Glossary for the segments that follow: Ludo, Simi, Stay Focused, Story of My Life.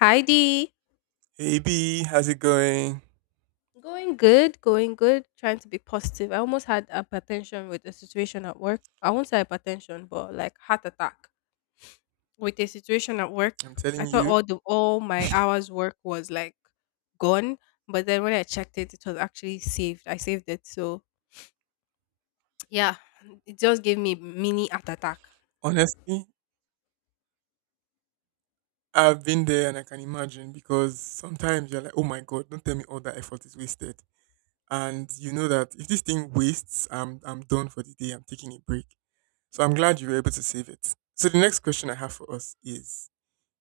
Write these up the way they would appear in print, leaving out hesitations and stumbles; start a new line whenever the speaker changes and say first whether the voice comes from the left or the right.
left: Hi Dee.
right: Hey B, how's it going?
left: Going good, trying to be positive. I almost had hypertension with a situation at work. I won't say hypertension, but like heart attack with a situation at work.
right: I'm
left: I
right: telling
left: thought
right: you,
left: all my hours work was like gone, but then when I checked it, it was actually saved. I saved it. So yeah, it just gave me mini heart attack.
right: honestly, I've been there and I can imagine because sometimes you're like, oh my God, don't tell me all that effort is wasted. And you know that if this thing wastes, I'm done for the day. I'm taking a break. So I'm glad you were able to save it. So the next question I have for us is,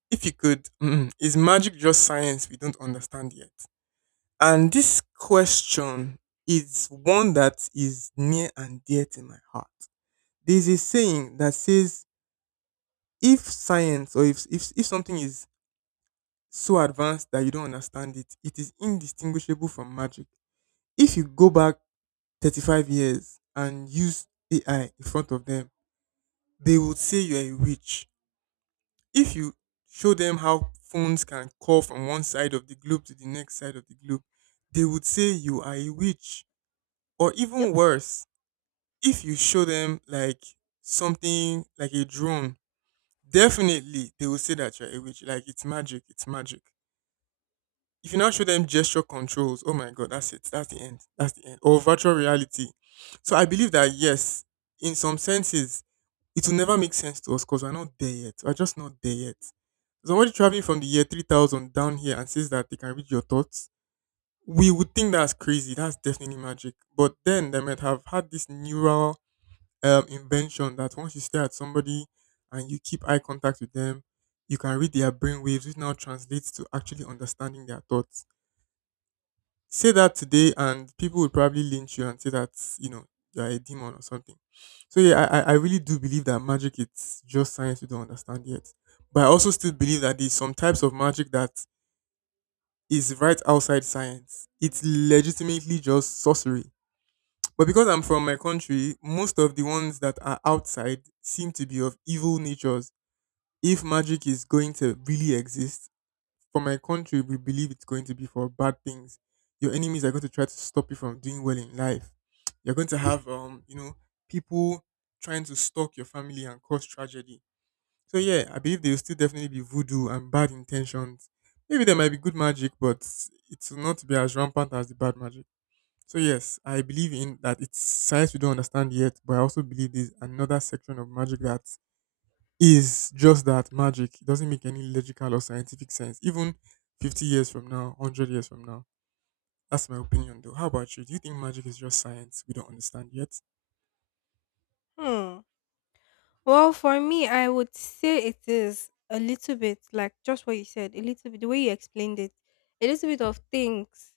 right: if you could, is magic just science we don't understand yet? And this question is one that is near and dear to my heart. There's a saying that says if science or if something is so advanced that you don't understand it, it is indistinguishable from magic. If you go back 35 years and use AI in front of them, they would say you're a witch. If you show them how phones can call from one side of the globe to the next side of the globe, they would say you are a witch. Or
left: Yep.
right: even worse, if you show them like something like a drone, definitely they will say that you're a witch. Like it's magic, it's magic. If you now show them gesture controls, oh my god, that's it. That's the end. That's the end. Or virtual reality. So I believe that yes, in some senses, it will never make sense to us because we're not there yet. We're just not there yet. Somebody traveling from the year 3000 down here and says that they can read your thoughts, we would think that's crazy. That's definitely magic. But then they might have had this neural invention that once you stare at somebody and you keep eye contact with them, you can read their brain waves, which now translates to actually understanding their thoughts, say that today and people would probably lynch you and say that you know you're a demon or something. So yeah, I really do believe that magic, it's just science we don't understand yet, but I also still believe that there's some types of magic that is right outside science. It's legitimately just sorcery, but because I'm from my country, most of the ones that are outside seem to be of evil natures. If magic is going to really exist for my country, we believe it's going to be for bad things. Your enemies are going to try to stop you from doing well in life. You're going to have, people trying to stalk your family and cause tragedy. So yeah, I believe there will still definitely be voodoo and bad intentions. Maybe there might be good magic, but it's not to be as rampant as the bad magic. So yes, I believe in that it's science we don't understand yet, but I also believe there's another section of magic that is just that magic. It doesn't make any logical or scientific sense. Even 50 years from now, 100 years from now. That's my opinion though. How about you? Do you think magic is just science we don't understand yet?
left: Hmm. Well, for me, I would say it is a little bit like just what you said, a little bit the way you explained it, a little bit of things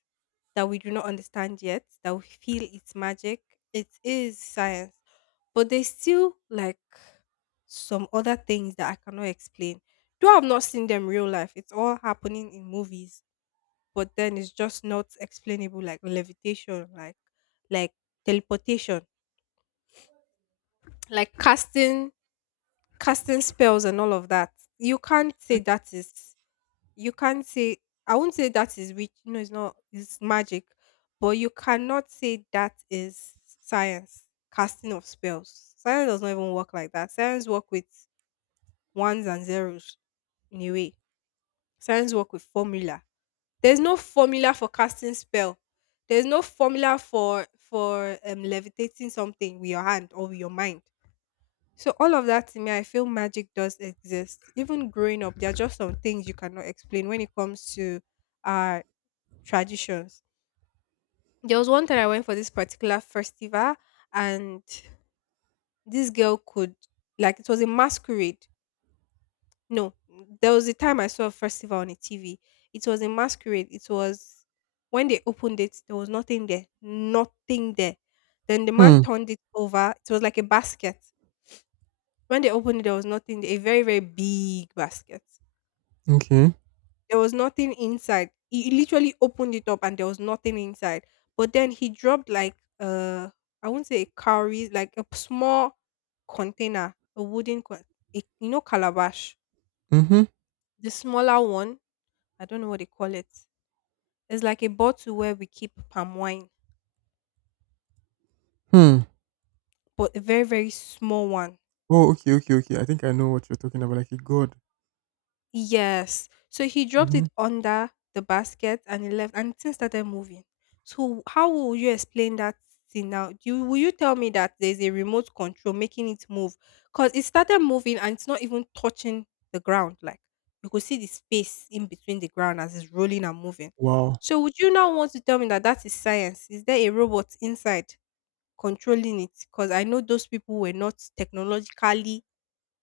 left: that we do not understand yet, that we feel it's magic. It is science, but there's still like some other things that I cannot explain. Though I've not seen them real life, it's all happening in movies, but then it's just not explainable, like levitation, like teleportation, like casting spells and all of that. You can't say that is you can't say I won't say that is witch, no, it's not, it's magic, but you cannot say that is science, casting of spells. Science does not even work like that. Science work with ones and zeros in a way. Science work with formula. There's no formula for casting spell. There's no formula for levitating something with your hand or with your mind. So all of that to me, I feel magic does exist. Even growing up, there are just some things you cannot explain when it comes to our traditions. There was one time I went for this particular festival, and this girl could, like it was a masquerade. No, there was a time I saw a festival on a TV. It was a masquerade. It was when they opened it, there was nothing there, nothing there. Then the man
right: Hmm.
left: turned it over. It was like a basket. When they opened it, there was nothing there. A very very big basket.
right: Okay.
left: There was nothing inside. He literally opened it up and there was nothing inside. But then he dropped like uh I will not say a cowrie, like a small container, a wooden con- a, you know, calabash.
right: Mm-hmm.
left: The smaller one, I don't know what they call it. It's like a bottle where we keep palm wine,
right: Hmm.
left: but a very very small one.
right: Oh, okay, okay, okay. I think I know what you're talking about. Like a god.
left: Yes. So he dropped
right: Mm-hmm.
left: it under the basket and he left and things started moving. So how will you explain that thing now? Do you, will you tell me that there's a remote control making it move? Because it started moving and it's not even touching the ground. Like you could see the space in between the ground as it's rolling and moving.
right: Wow.
left: So would you now want to tell me that that is science? Is there a robot inside controlling it? Because I know those people were not technologically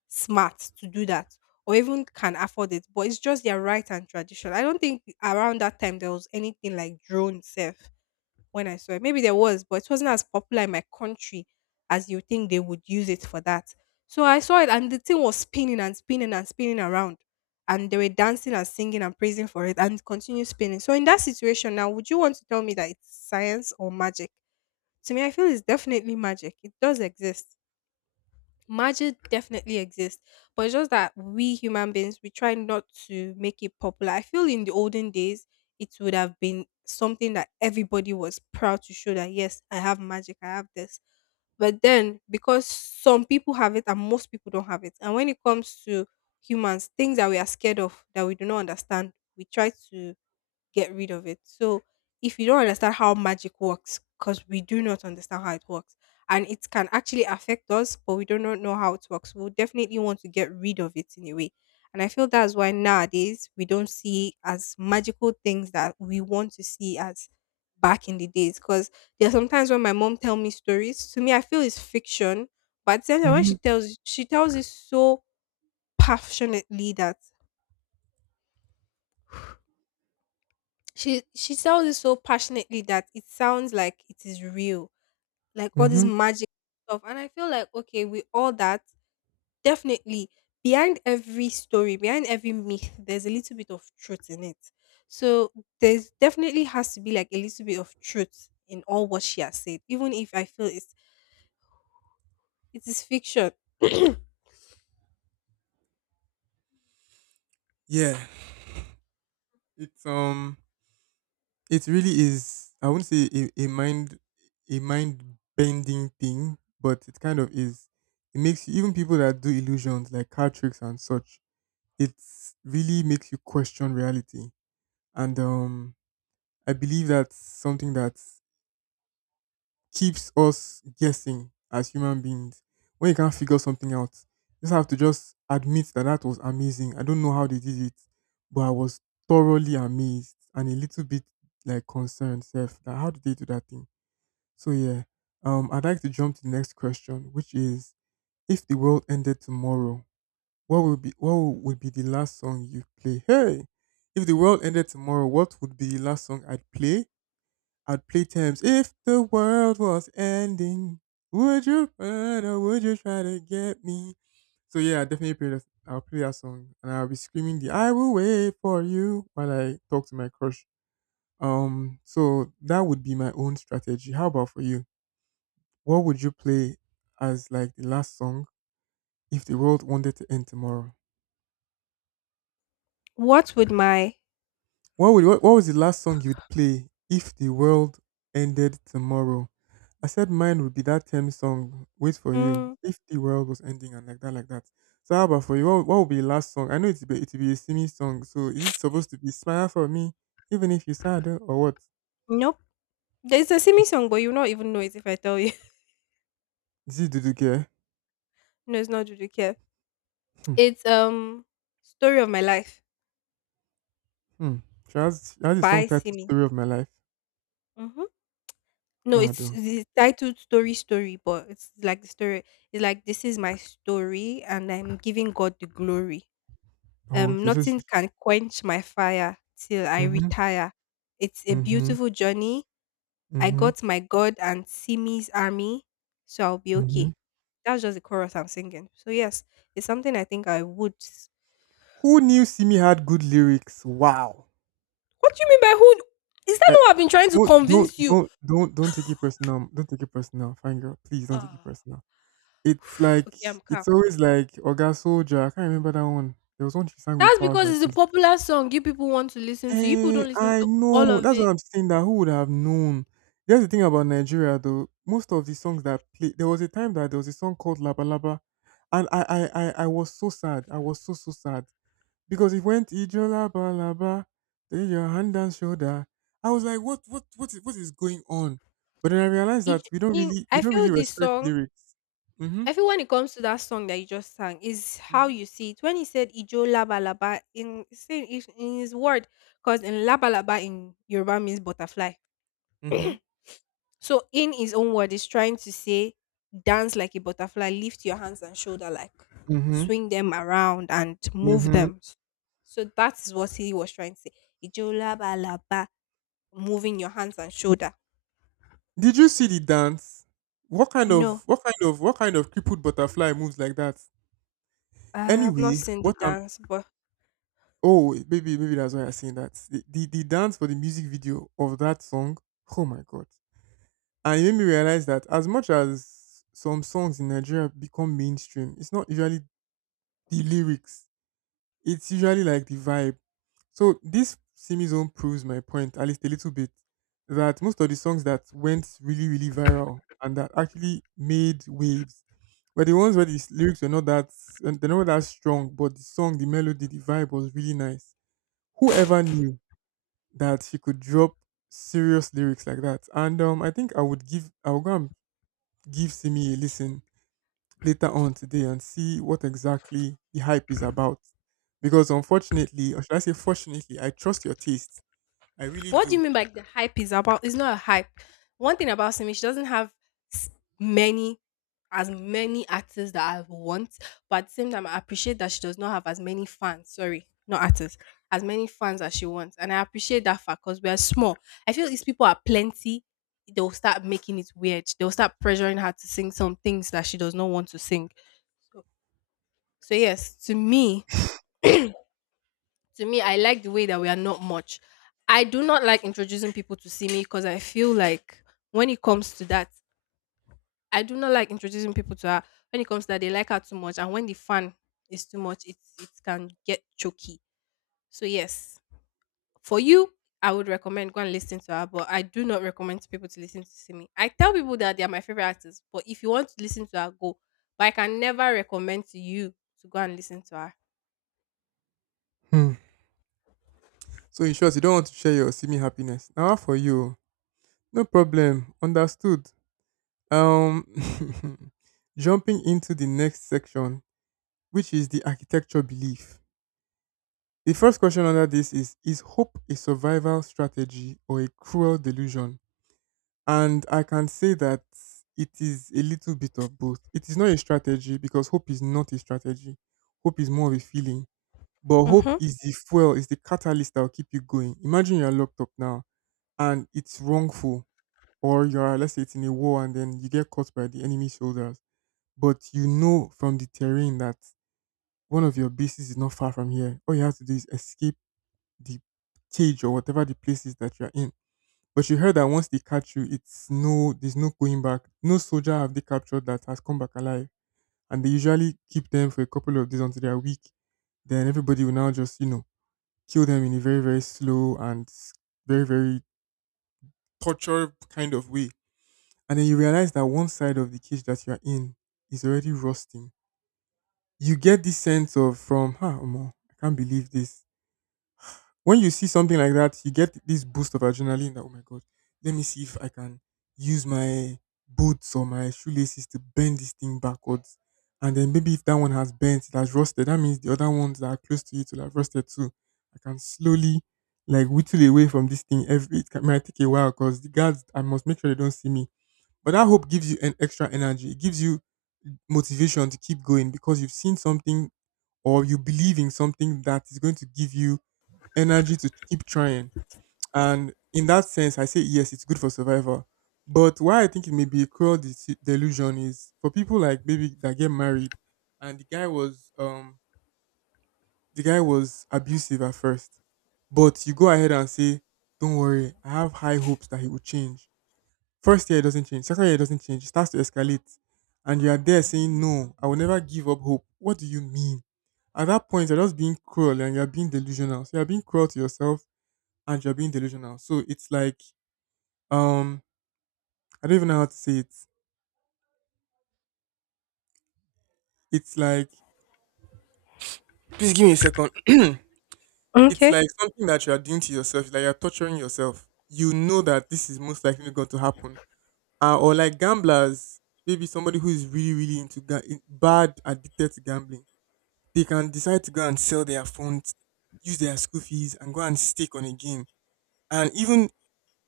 left: smart to do that or even can afford it, but it's just their right and tradition. I don't think around that time there was anything like drone self when I saw it. Maybe there was, but it wasn't as popular in my country as you think they would use it for that. So I saw it and the thing was spinning and spinning and spinning around. And they were dancing and singing and praising for it and continue spinning. So in that situation now, would you want to tell me that it's science or magic? To me, I feel it's definitely magic. It does exist. Magic definitely exists, but it's just that we human beings, we try not to make it popular. I feel in the olden days it would have been something that everybody was proud to show that yes, I have magic, I have this. But then because some people have it and most people don't have it, and when it comes to humans, things that we are scared of that we do not understand, we try to get rid of it. So if you don't understand how magic works, because we do not understand how it works, and it can actually affect us, but we do not know how it works, we'll definitely want to get rid of it in a way. And I feel that's why nowadays we don't see as magical things that we want to see as back in the days. Because there are sometimes when my mom tell me stories, to me I feel it's fiction, but then when she
right: Mm-hmm.
left: tells she tells it so passionately that she tells it so passionately that it sounds like it is real, like all this
right: Mm-hmm.
left: magic stuff. And I feel like okay, with all that, definitely behind every story, behind every myth, there's a little bit of truth in it. So there's definitely has to be like a little bit of truth in all what she has said, even if I feel it's it is fiction.
right: Yeah. It's it really is. I wouldn't say a mind bending thing, but it kind of is. It makes you, even people that do illusions like card tricks and such. It really makes you question reality, and I believe that's something that keeps us guessing as human beings. When you can't figure something out, you just have to just admit that that was amazing. I don't know how they did it, but I was thoroughly amazed and a little bit like concerned, self. That how did they do that thing? So yeah, I'd like to jump to the next question, which is: if the world ended tomorrow, what would be the last song you play? Hey, if the world ended tomorrow, what would be the last song I'd play? I'd play Thames. If the world was ending, would you run or would you try to get me? So yeah, I definitely play that. I'll play that song, and I'll be screaming the "I will wait for you" while I talk to my crush. So that would be my own strategy. How about for you? What would you play as like the last song if the world wanted to end tomorrow?
left: What would my
right: What was the last song you'd play if the world ended tomorrow? I said mine would be that Thames song, Wait for You,
left: mm,
right: if the world was ending and like that, like that. So how about for you? What would be the last song? I know it'd be a singing song, so is it supposed to be smile for me, even if you are sad eh, or what?
left: nope, there's a Simi song but you will not even know it if I tell you.
right: Is it Dudu Care?
left: No, it's not Juju Care.
right: Hmm.
left: It's Story of My Life
right: Hmm. She has the
left: by
right: song title
left: Simi.
right: Story of My Life.
left: Mm-hmm. No,
right: Mado.
left: it's titled Story Story, but it's like the story. It's like this is my story, and I'm giving God the glory.
right: Oh, oh, okay. So
left: Nothing
right: she,
left: can quench my fire till I
right: mm-hmm.
left: retire. It's a
right: Mm-hmm.
left: beautiful journey. I
right: Mhm,
left: got my God and Simi's army, so I'll be okay.
right: mhm.
left: That's just the chorus I'm singing. So yes, it's something I think I would. S-
right: Who knew Simi had good lyrics? Wow.
left: What do you mean by who? Is that
right: Uh,
left: not what I've been trying to
right: don't don't
left: convince you?
right: don't don't don't take it personal. Don't take it personal, fine girl. Please don't take it
left: Ah,
right: personal. It's like
left: okay, I'm calm.
right: it's always like Oga Soldier. I can't remember that one. There was one she sang with
left: That's
right: Faust
left: because
right: like
left: it's a
right: this.
left: popular song you people want to listen to. You people
right: Eh,
left: don't listen
right: I
left: to all
right: know.
left: of
right: That's what
left: it.
right: I'm saying. That who would have known? That's the thing about Nigeria, though. Most of the songs that play, there was a time that there was a song called Laba Laba, and I was so sad. I was so so sad because it went ijola balaba, then your hand and shoulder. I was like, what is going on? But then I realized
left: It,
right: that we don't
left: in,
right: really,
left: I
right: we don't
left: feel
right: really
left: this
right: respect
left: song,
right: lyrics. Mm-hmm.
left: I feel when it comes to that song that you just sang, is how
right: Mm-hmm.
left: you see it. When he said Ijo Laba Laba, in, say- if- in his word, because in Laba Laba in Yoruba means butterfly.
right: Mm-hmm.
left: So, in his own word, he's trying to say, dance like a butterfly, lift your hands and shoulder, like
right: Mm-hmm.
left: swing them around and move
right: Mm-hmm.
left: them. So, that is what he was trying to say. Ijolabalaba, moving your hands and shoulder.
right: Did you see the dance? What kind
left: No,
right: of, what kind of, what kind of crippled butterfly moves like that?
left: I have not
right: Anyway,
left: seen the
right: what I'm,
left: dance, but
right: oh, maybe, maybe that's why I'm saying that. The dance for the music video of that song. Oh my God. And it made me realize that as much as some songs in Nigeria become mainstream, it's not usually the lyrics. It's usually like the vibe. So this Simi Zone proves my point, at least a little bit, that most of the songs that went really, really viral and that actually made waves were the ones where the lyrics were not that they're not really that strong, but the song, the melody, the vibe was really nice. Whoever knew that she could drop serious lyrics like that? And I think I would go and give Simi a listen later on today and see what exactly the hype is about. Because unfortunately, or should I say fortunately, I trust your taste. I really
left: what do
right: do.
left: you mean by the hype is about? It's not a hype. One thing about Simi, she doesn't have s- many, as many actors that I want, but at the same time, I appreciate that she does not have as many fans. Sorry, not actors, as many fans as she wants, and I appreciate that fact because we are small. I feel these people are plenty. They'll start making it weird. They'll start pressuring her to sing some things that she does not want to sing. So yes, to me, to me, I like the way that we are not much. I do not like introducing people to see me because I feel like when it comes to that, I do not like introducing people to her. When it comes to that, they like her too much, and when the fan is too much, it can get choky. So yes, for you, I would recommend go and listen to her, but I do not recommend to people to listen to Simi. I tell people that they are my favorite artists, but if you want to listen to her, go. But I can never recommend to you to go and listen to her.
right: Hmm. So in short, you don't want to share your Simi happiness. Now for you, no problem. Understood. Um, jumping into the next section, which is the architecture belief. The first question under this is: is hope a survival strategy or a cruel delusion? And I can say that it is a little bit of both. It is not a strategy because hope is not a strategy. Hope is more of a feeling. But hope
left: Mm-hmm.
right: is the fuel, is the catalyst that will keep you going. Imagine you're locked up now and it's wrongful, or you're, let's say, it's in a war and then you get caught by the enemy soldiers. But you know from the terrain that one of your bases is not far from here. All you have to do is escape the cage or whatever the place is that you're in, but you heard that once they catch you, it's no, there's no going back. No soldier have they captured that has come back alive, and they usually keep them for a couple of days until they are weak. Then everybody will now just kill them in a very very slow and very very torture kind of way. And then you realize that one side of the cage that you are in is already rusting. You get this sense of from, ha, huh, Omo, I can't believe this. When you see something like that, you get this boost of adrenaline that, oh my God, let me see if I can use my boots or my shoelaces to bend this thing backwards. And then maybe if that one has bent, it has rusted, that means the other ones that are close to it will have rusted too. I can slowly like whittle away from this thing every, might take a while because the guards, I must make sure they don't see me. But that hope gives you an extra energy. It gives you motivation to keep going because you've seen something or you believe in something that is going to give you energy to keep trying. And in that sense, I say yes, it's good for survival. But why I think it may be a cruel delusion is for people like maybe that get married, and the guy was the guy was abusive at first, but you go ahead and say, "Don't worry, I have high hopes that he will change." First year it doesn't change, second year it doesn't change, it starts to escalate, and you are there saying, "No, I will never give up hope." What do you mean? At that point, you're just being cruel and you're being delusional. So you're being cruel to yourself and you're being delusional. So it's like um I don't even know how to say it. It's like please give me a second. It's
left: Okay.
right: like something that you are doing to yourself, it's like you're torturing yourself. You know that this is most likely going to happen. Or like gamblers, maybe somebody who is really, really into bad addicted to gambling, they can decide to go and sell their phones, use their school fees, and go and stake on a game. And even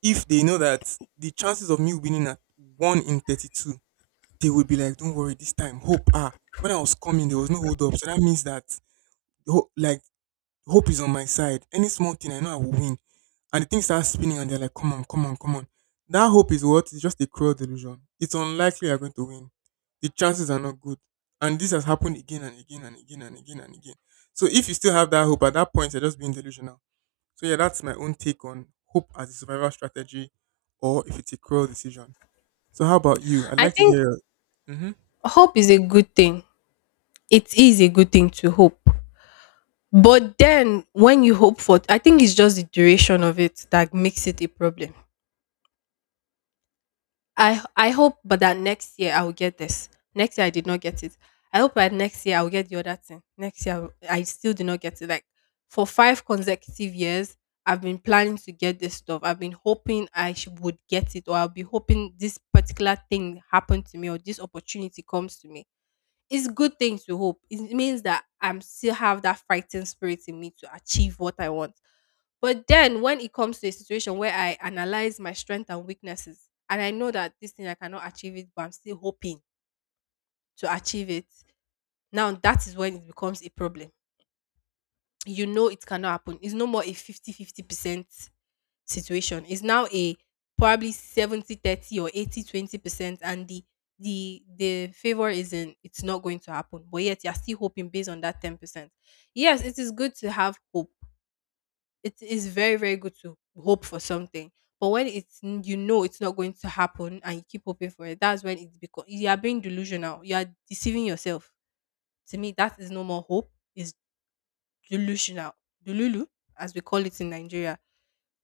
right: if they know that the chances of me winning at one in 32. They would be like, "Don't worry this time, hope, ah, when I was coming there was no hold up, so that means that like hope is on my side. Any small thing I know I will win." And the thing starts spinning and they're like, "Come on, come on, come on." That hope is what? It's just a cruel delusion. It's unlikely you're going to win. The chances are not good. And this has happened again and again and again and again and again. So if you still have that hope at that point, you're just being delusional. So yeah, that's my own take on hope as a survival strategy or if it's a cruel decision. So how about you? I'd
left: I
right: like to
left: think
right: hear your Mhm.
left: hope is a good thing. It is a good thing to hope. But then when you hope for, I think it's just the duration of it that makes it a problem. I hope but that next year I will get this. Next year I did not get it. I hope that next year I will get the other thing. Next year I will- I still did not get it. Like for 5 consecutive years, I've been planning to get this stuff. I've been hoping I sh- would get it, or I'll be hoping this particular thing happened to me, or this opportunity comes to me. It's good thing to hope. It means that I'm still have that fighting spirit in me to achieve what I want. But then when it comes to a situation where I analyze my strength and weaknesses and I know that this thing I cannot achieve it, but I'm still hoping to achieve it. Now that is when it becomes a problem. You know it cannot happen. It's no more a 50-50% situation is now a probably 70 30 or 80-20% and the favor isn't it's not going to happen, but yet you're still hoping based on that 10%. Yes, it is good to have hope. It is very, very good to hope for something. But when it's you know it's not going to happen and you keep hoping for it, that's when it's because you are being delusional, you are deceiving yourself. To me, that is no more hope, it's delusional. Delulu, as we call it in Nigeria,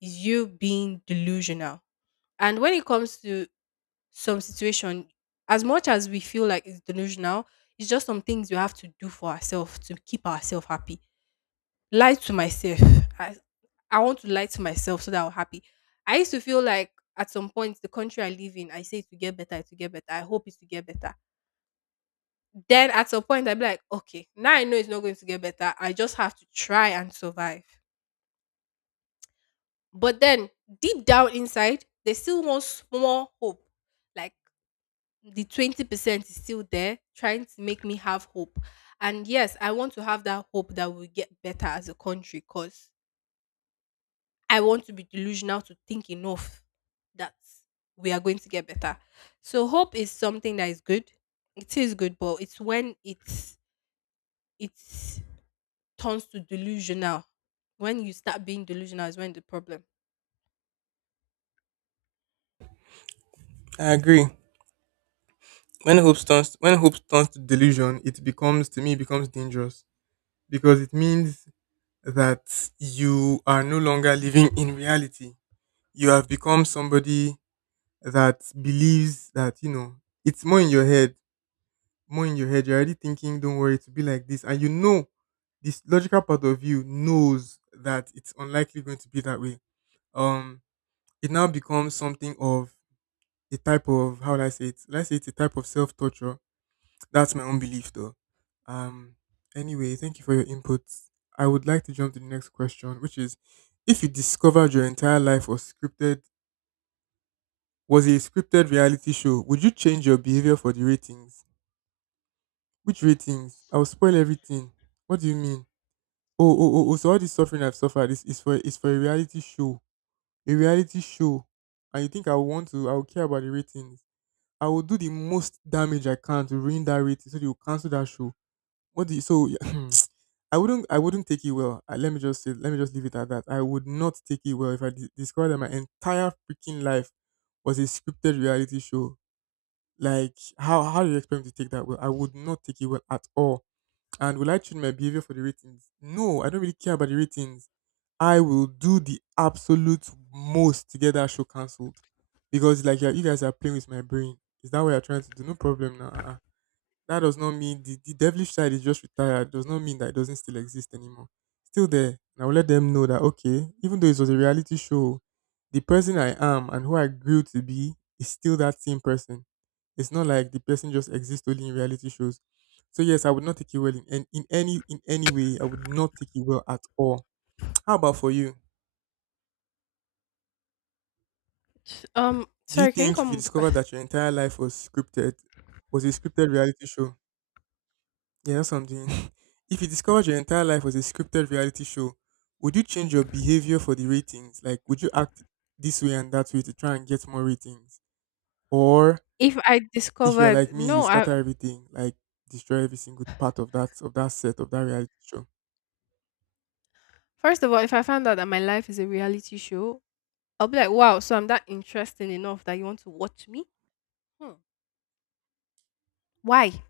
left: is you being delusional. And when it comes to some situation, as much as we feel like it's delusional, it's just some things we have to do for ourselves to keep ourselves happy. Lie to myself. I, I want to lie to myself so that I'm happy. I used to feel like at some point the country I live in, I say it to get better, it to get better. I hope it to get better. Then at some point I'd be like, okay, now I know it's not going to get better. I just have to try and survive. But then deep down inside, there's still one small hope. Like the 20% is still there trying to make me have hope. And yes, I want to have that hope that we get better as a country, because I want to be delusional to think enough that we are going to get better. So hope is something that is good. It is good, but it's when it's it turns to delusional. When you start being delusional is when the problem.
right: I agree. When hope turns to delusion, it becomes to me it becomes dangerous because it means that you are no longer living in reality. You have become somebody that believes that you know it's more in your head, more in your head. You're already thinking, "Don't worry, to be like this," and you know this logical part of you knows that it's unlikely going to be that way. Um, it now becomes something of a type of how would I say it? Let's say it's a type of self torture. That's my own belief, though. Um. Anyway, thank you for your input. I would like to jump to the next question, which is: if you discovered your entire life was scripted, was a scripted reality show, would you change your behavior for the ratings? Which ratings? I'll spoil everything. What do you mean? Oh, oh, oh, oh! So all this suffering I've suffered is for is for a reality show, a reality show. And you think I would want to? I would care about the ratings. I will do the most damage I can to ruin that rating, so they will cancel that show. What do you so? I wouldn't take it well. Let me just say let me just leave it at that. I would not take it well if discovered that my entire freaking life was a scripted reality show. Like how do you expect me to take that well? I would not take it well at all. And will I change my behavior for the ratings? No, I don't really care about the ratings. I will do the absolute most to get that show cancelled. Because like you guys are playing with my brain. Is that what you're trying to do? No problem now. Uh-uh. That does not mean the devilish side is just retired. Does not mean that it doesn't still exist anymore. Still there. And I will let them know that okay, even though it was a reality show, the person I am and who I grew to be is still that same person. It's not like the person just exists only in reality shows. So yes, I would not take it well in any way. I would not take it well at all. How about for you? Do you
left: Sorry, can you
right: think if
left: come
right: you
left: with the
right: discovered
left: question?
right: that your entire life was scripted, was a scripted reality show, you know something? If you discovered your entire life was a scripted reality show, would you change your behavior for the ratings? Like, would you act this way and that way to try and get more ratings? Or
left: If I
right: if you're like
left: discovered,
right: me, you
left: no, I
right: scatter everything, like destroy every single part of that set of that reality show.
left: First of all, if I found out that my life is a reality show, I'll be like, wow, so I'm that interesting enough that you want to watch me? Hmm. Why?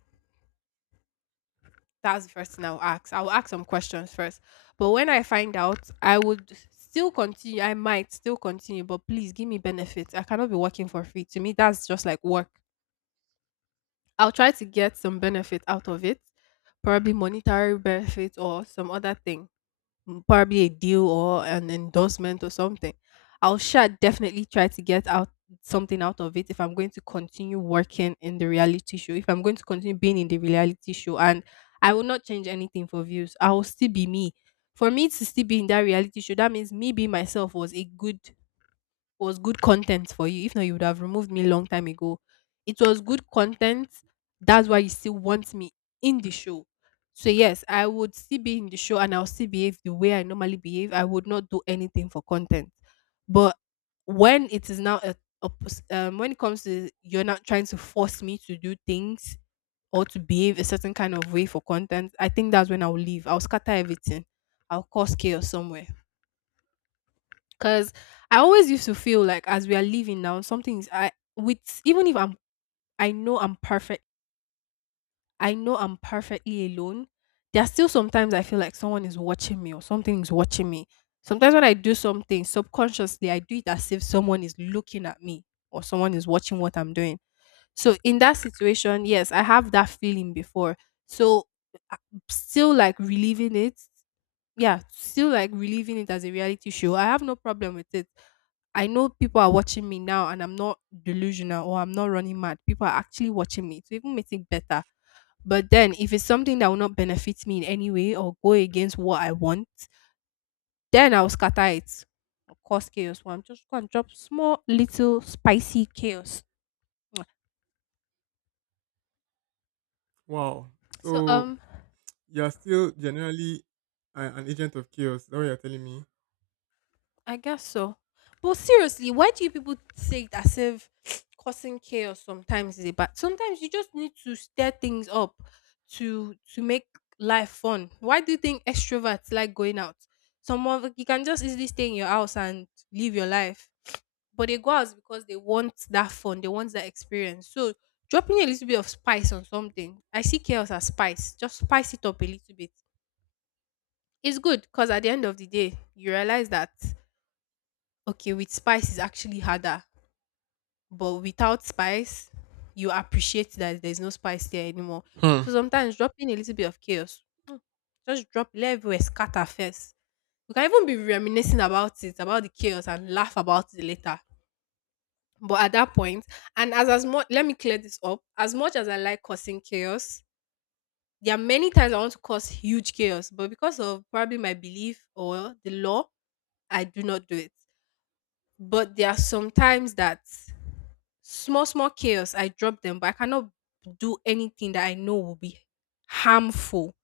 left: That's the first thing I'll ask. I'll ask some questions first. But when I find out, I would still continue. I might still continue, but please give me benefits. I cannot be working for free. To me, that's just like work. I'll try to get some benefit out of it, probably monetary benefit or some other thing, probably a deal or an endorsement or something. I'll sure definitely try to get out something out of it if I'm going to continue working in the reality show, if I'm going to continue being in the reality show. And I will not change anything for views. I will still be me. For me to still be in that reality show, that means me being myself was a good was good content for you. If not, you would have removed me long time ago. It was good content. That's why you still want me in the show. So yes, I would still be in the show and I'll still behave the way I normally behave. I would not do anything for content. But when it is now when it comes to you're not trying to force me to do things or to behave a certain kind of way for content, I think that's when I'll leave. I'll scatter everything. I'll cause chaos somewhere. Cause I always used to feel like as we are living now, something is I with even if I know I'm perfect, I know I'm perfectly alone. There are still sometimes I feel like someone is watching me or something is watching me. Sometimes when I do something subconsciously, I do it as if someone is looking at me or someone is watching what I'm doing. So in that situation, yes, I have that feeling before. So I- still like relieving it yeah, still like reliving it as a reality show. I have no problem with it. I know people are watching me now and I'm not delusional or I'm not running mad. People are actually watching me. It even makes it better. But then if it's something that will not benefit me in any way or go against what I want, then I'll scatter it or cause chaos. Well, I'm just gonna drop small little spicy chaos.
right: Wow.
left: So
right: So you're still generally an agent of chaos. Is that what you're telling me?
left: I guess so. But seriously, why do you people say it as if causing chaos sometimes is a bad? Sometimes you just need to stir things up to make life fun. Why do you think extroverts like going out? Someone you can just easily stay in your house and live your life, but they go out because they want that fun. They want that experience. So dropping a little bit of spice on something, I see chaos as spice. Just spice it up a little bit. It's good because at the end of the day, you realize that okay with spice is actually harder, but without spice you appreciate that there's no spice there anymore.
right: Hmm.
left: So sometimes dropping a little bit of chaos, just drop, let everywhere scatter first. You can even be reminiscing about it, about the chaos, and laugh about it later. But at that point, and as much, let me clear this up, as much as I like causing chaos, there are many times I want to cause huge chaos, but because of probably my belief or the law, I do not do it. But there are some times that small small chaos I drop them, but I cannot do anything that I know will be harmful,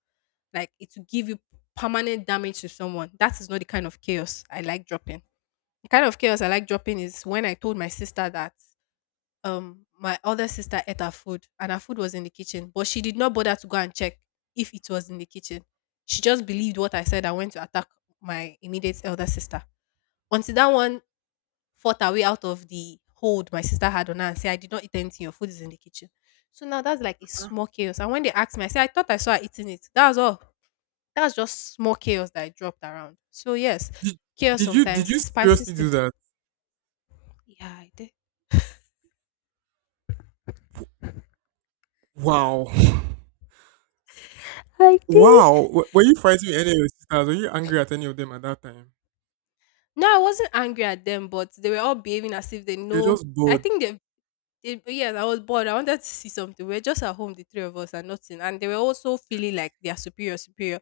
left: like it will give you permanent damage to someone. That is not the kind of chaos I like dropping. The kind of chaos I like dropping is when I told my sister that my other sister ate her food, and her food was in the kitchen, but she did not bother to go and check if it was in the kitchen. She just believed what I said and went to attack my immediate elder sister, until that one fought her way out of the hold my sister had on her and say, I did not eat anything, your food is in the kitchen. So now that's like a
right: Ah,
left: small chaos. And when they asked me, I said, I thought I saw her eating it. That was all. That's just small chaos that I dropped around. So yes,
right: did,
left: chaos
right: did you did
left: sometimes
right: you
left: it spices
right: seriously
left: things.
right: do that?
left: Yeah, I did.
right: Wow.
left: Like
right: Wow!
left: this.
right: W were you fighting with any of your sisters? Were you angry at any of them at that time?
left: No, I wasn't angry at them, but they were all behaving as if they
right: You're
left: know.
right: just
left: I
right: bored.
left: think they It, yes, I was bored. I wanted to see something. We are just at home, the three of us, and nothing. And they were also feeling like they are superior, superior.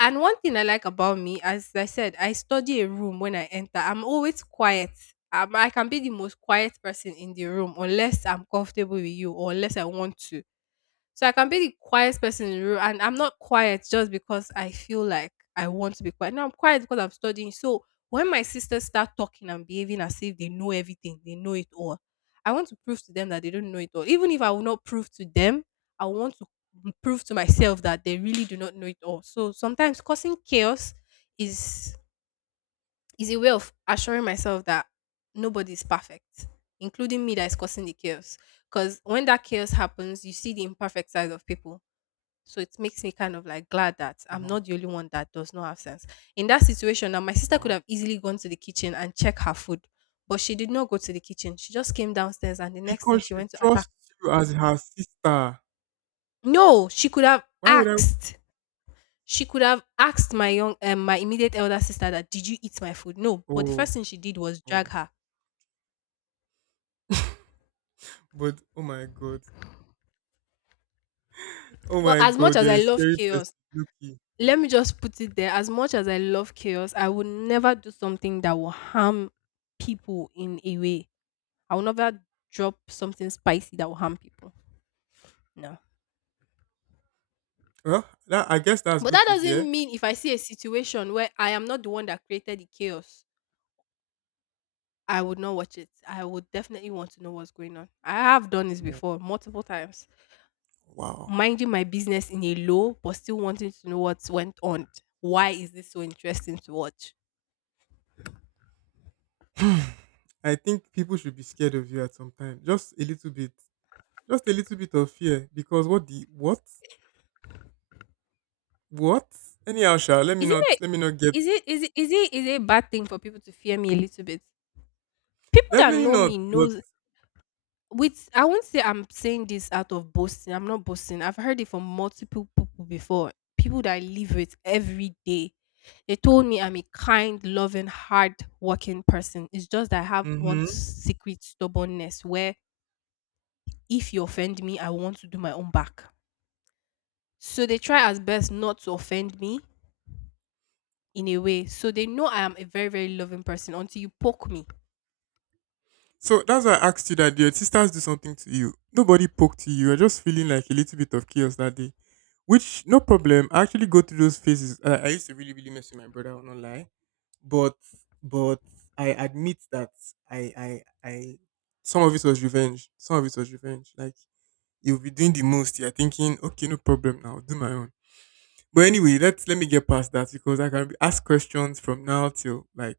left: And one thing I like about me, as I said, I study a room when I enter. I'm always quiet. I can be the most quiet person in the room unless I'm comfortable with you or unless I want to. So I can be the quietest person in the room, and I'm not quiet just because I feel like I want to be quiet. No, I'm quiet because I'm studying. So when my sisters start talking and behaving as if they know everything, they know it all, I want to prove to them that they don't know it all. Even if I will not prove to them, I want to prove to myself that they really do not know it all. So sometimes causing chaos is is a way of assuring myself that nobody is perfect, including me that is causing the chaos. Because when that chaos happens, you see the imperfect side of people, so it makes me kind of like glad that I'm
right: Wow,
left: not the only one that does not have sense. In that situation, now my sister could
right: wow.
left: have easily gone to the kitchen and check her food, but she did not go to the kitchen. She just came downstairs and the next thing
right: Because
left: she
right: she
left: went to attack.
right: trusts you as her sister.
left: No, she could have
right: Why would I
left: asked. She could have asked my immediate elder sister that did you eat my food? No, but the
right: oh,
left: first thing she did was drag
right: oh.
left: her.
right: But, oh my God. Oh
left: But
right: my
left: as much
right: God,
left: as
right: you're
left: I
right: a
left: love
right: scary person,
left: chaos,
right: Loki.
left: let me just put it there. As much as I love chaos, I would never do something that will harm people in a way. I'll never drop something spicy that will harm people. No.
right: Well, that, I guess that's
left: But
right: good
left: that
right: to
left: doesn't
right: hear.
left: mean if I see a situation where I am not the one that created the chaos, I would not watch it. I would definitely want to know what's going on. I have done this
right: Wo-
left: before multiple times,
right: Wow.
left: minding my business in a low, but still wanting to know what went on. Why is this so interesting to watch?
right: I think people should be scared of you at some time. Just a little bit. Just a little bit of fear. Because what the what? What? Anyhow, Sha, let me
left: Isn't
right: not
left: it?
right: let me not get
left: Is it? Is it? Is it? Is it a bad thing for people to fear me a little bit? People that
right: definitely
left: know
right: not.
left: me
right: But
left: knows With I won't say I'm saying this out of boasting. I'm not boasting. I've heard it from multiple people before. People that I live with every day. They told me I'm a kind, loving, hard working person. It's just that I have one
right: hmm,
left: secret stubbornness where if you offend me, I want to do my own back. So they try as best not to offend me in a way. So they know I am a very, very loving person until you poke me.
right: so that's why I asked you that. Did your sisters do something to you? Nobody poked you. You're just feeling like a little bit of chaos that day, which no problem. I actually go through those phases. I used to really, really mess with my brother. I will not lie, but but I admit that I I I some of it was revenge. Some of it was revenge. Like you'll be doing the most. You're thinking, okay, no problem. Now I'll do my own. But anyway, let me get past that because I can be asked questions from now till like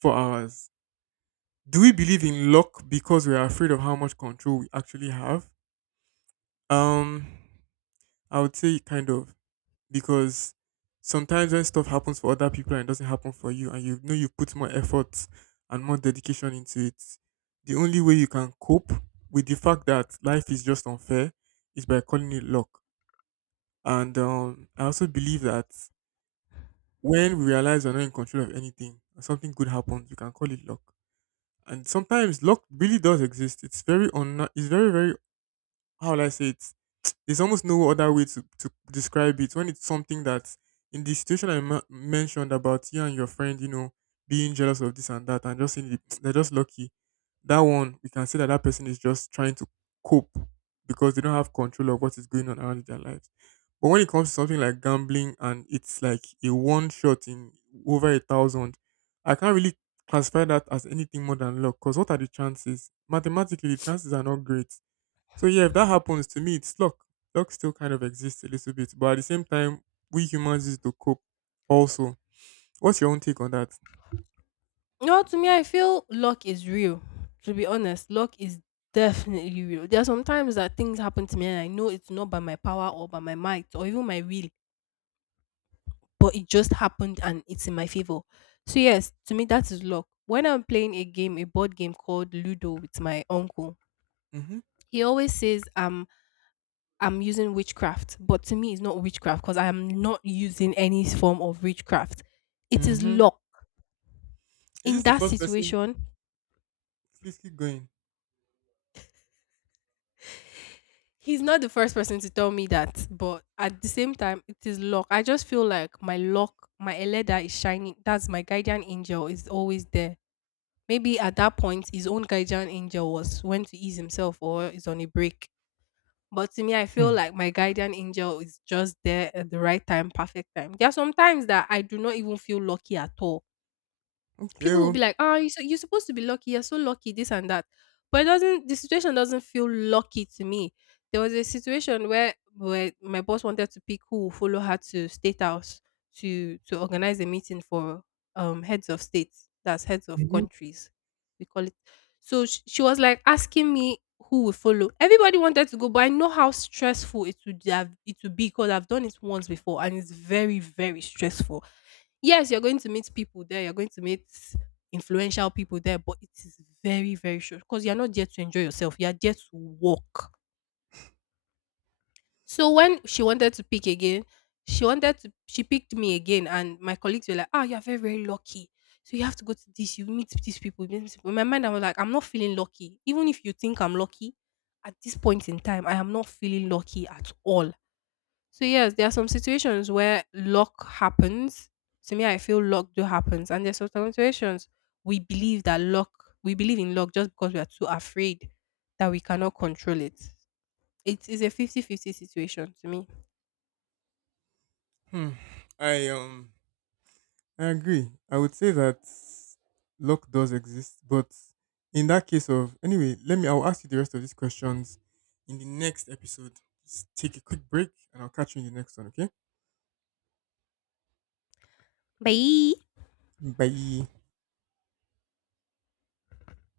right: 4 hours. Do we believe in luck because we are afraid of how much control we actually have? Um, I would say kind of because sometimes when stuff happens for other people and doesn't happen for you, and you know you put more effort and more dedication into it, the only way you can cope with the fact that life is just unfair is by calling it luck. And I also believe that when we realize we're not in control of anything, something good happens, we can call it luck and sometimes luck really does exist. It's very very how will I say it? There's almost no other way to describe it when it's something that in the situation I mentioned about you and your friend, you know, being jealous of this and that, and just saying they're just lucky. That one, we can say that that person is just trying to cope because they don't have control of what is going on around in their lives. But when it comes to something like gambling and it's like a one shot in over a thousand, I can't really classify that as anything more than luck because what are the chances? Mathematically, the chances are not great so yeah, if that happens to me, it's luck. Luck still kind of exists a little bit, but at the same time, we humans use it to cope. Also, what's your own take on that?
left: No, to me, I feel luck is real. To be honest, luck is definitely real. There are some times that things happen to me and I know it's not by my power or by my might or even my will, but it just happened and it's in my favor. So, yes, to me, that is luck. When I'm playing a game, a board game called Ludo with my uncle,
right: Mm-hmm.
left: he always says I'm using witchcraft, but to me, it's not witchcraft because I am not using any form of witchcraft. It is
right: Mm-hmm.
left: luck.
right: Is
left: In
right: this the
left: that
right: first person?
left: situation,
right: Please keep going.
left: he's not the first person to tell me that, but at the same time, it is luck. I just feel like my luck, my Eleda is shining. That's my guardian angel is always there. Maybe at that point, his own guardian angel was went to ease himself or is on a break. But to me, I feel
right: Hmm.
left: like my guardian angel is just there at the right time, perfect time. There are some times that I do not even feel lucky at all.
right: Okay.
left: People will be
right: Oh.
left: like, "Ah, you so you're supposed to be lucky. You're so lucky, this and that." But it doesn't. The situation doesn't feel lucky to me. There was a situation where my boss wanted to pick who will follow her to state house to organize a meeting for heads of states. That's heads of
right: Mhm.
left: countries. We call it. So she was like asking me who will follow. Everybody wanted to go, but I know how stressful it would have it would be because I've done it once before, and it's very, very stressful. Yes, you're going to meet people there, you're going to meet influential people there, but it is very, very short because you're not there to enjoy yourself, you're there to work. So when she wanted to pick again, she wanted to she picked me again and my colleagues were like, Ah, you're very, very lucky. So you have to go to this, you meet these people, meet these people. In my mind, I was like, I'm not feeling lucky. Even if you think I'm lucky, at this point in time, I am not feeling lucky at all. So yes, there are some situations where luck happens. To me, I feel luck do happens, and there's some situations we believe that luck, we believe in luck just because we are too afraid that we cannot control it. It is a 50-50 situation to me.
right: Hmm. I. I agree. I would say that luck does exist, but in that case of anyway, let me. I'll ask you the rest of these questions in the next episode. Just take a quick break, and I'll catch you in the next one. Okay. Bye.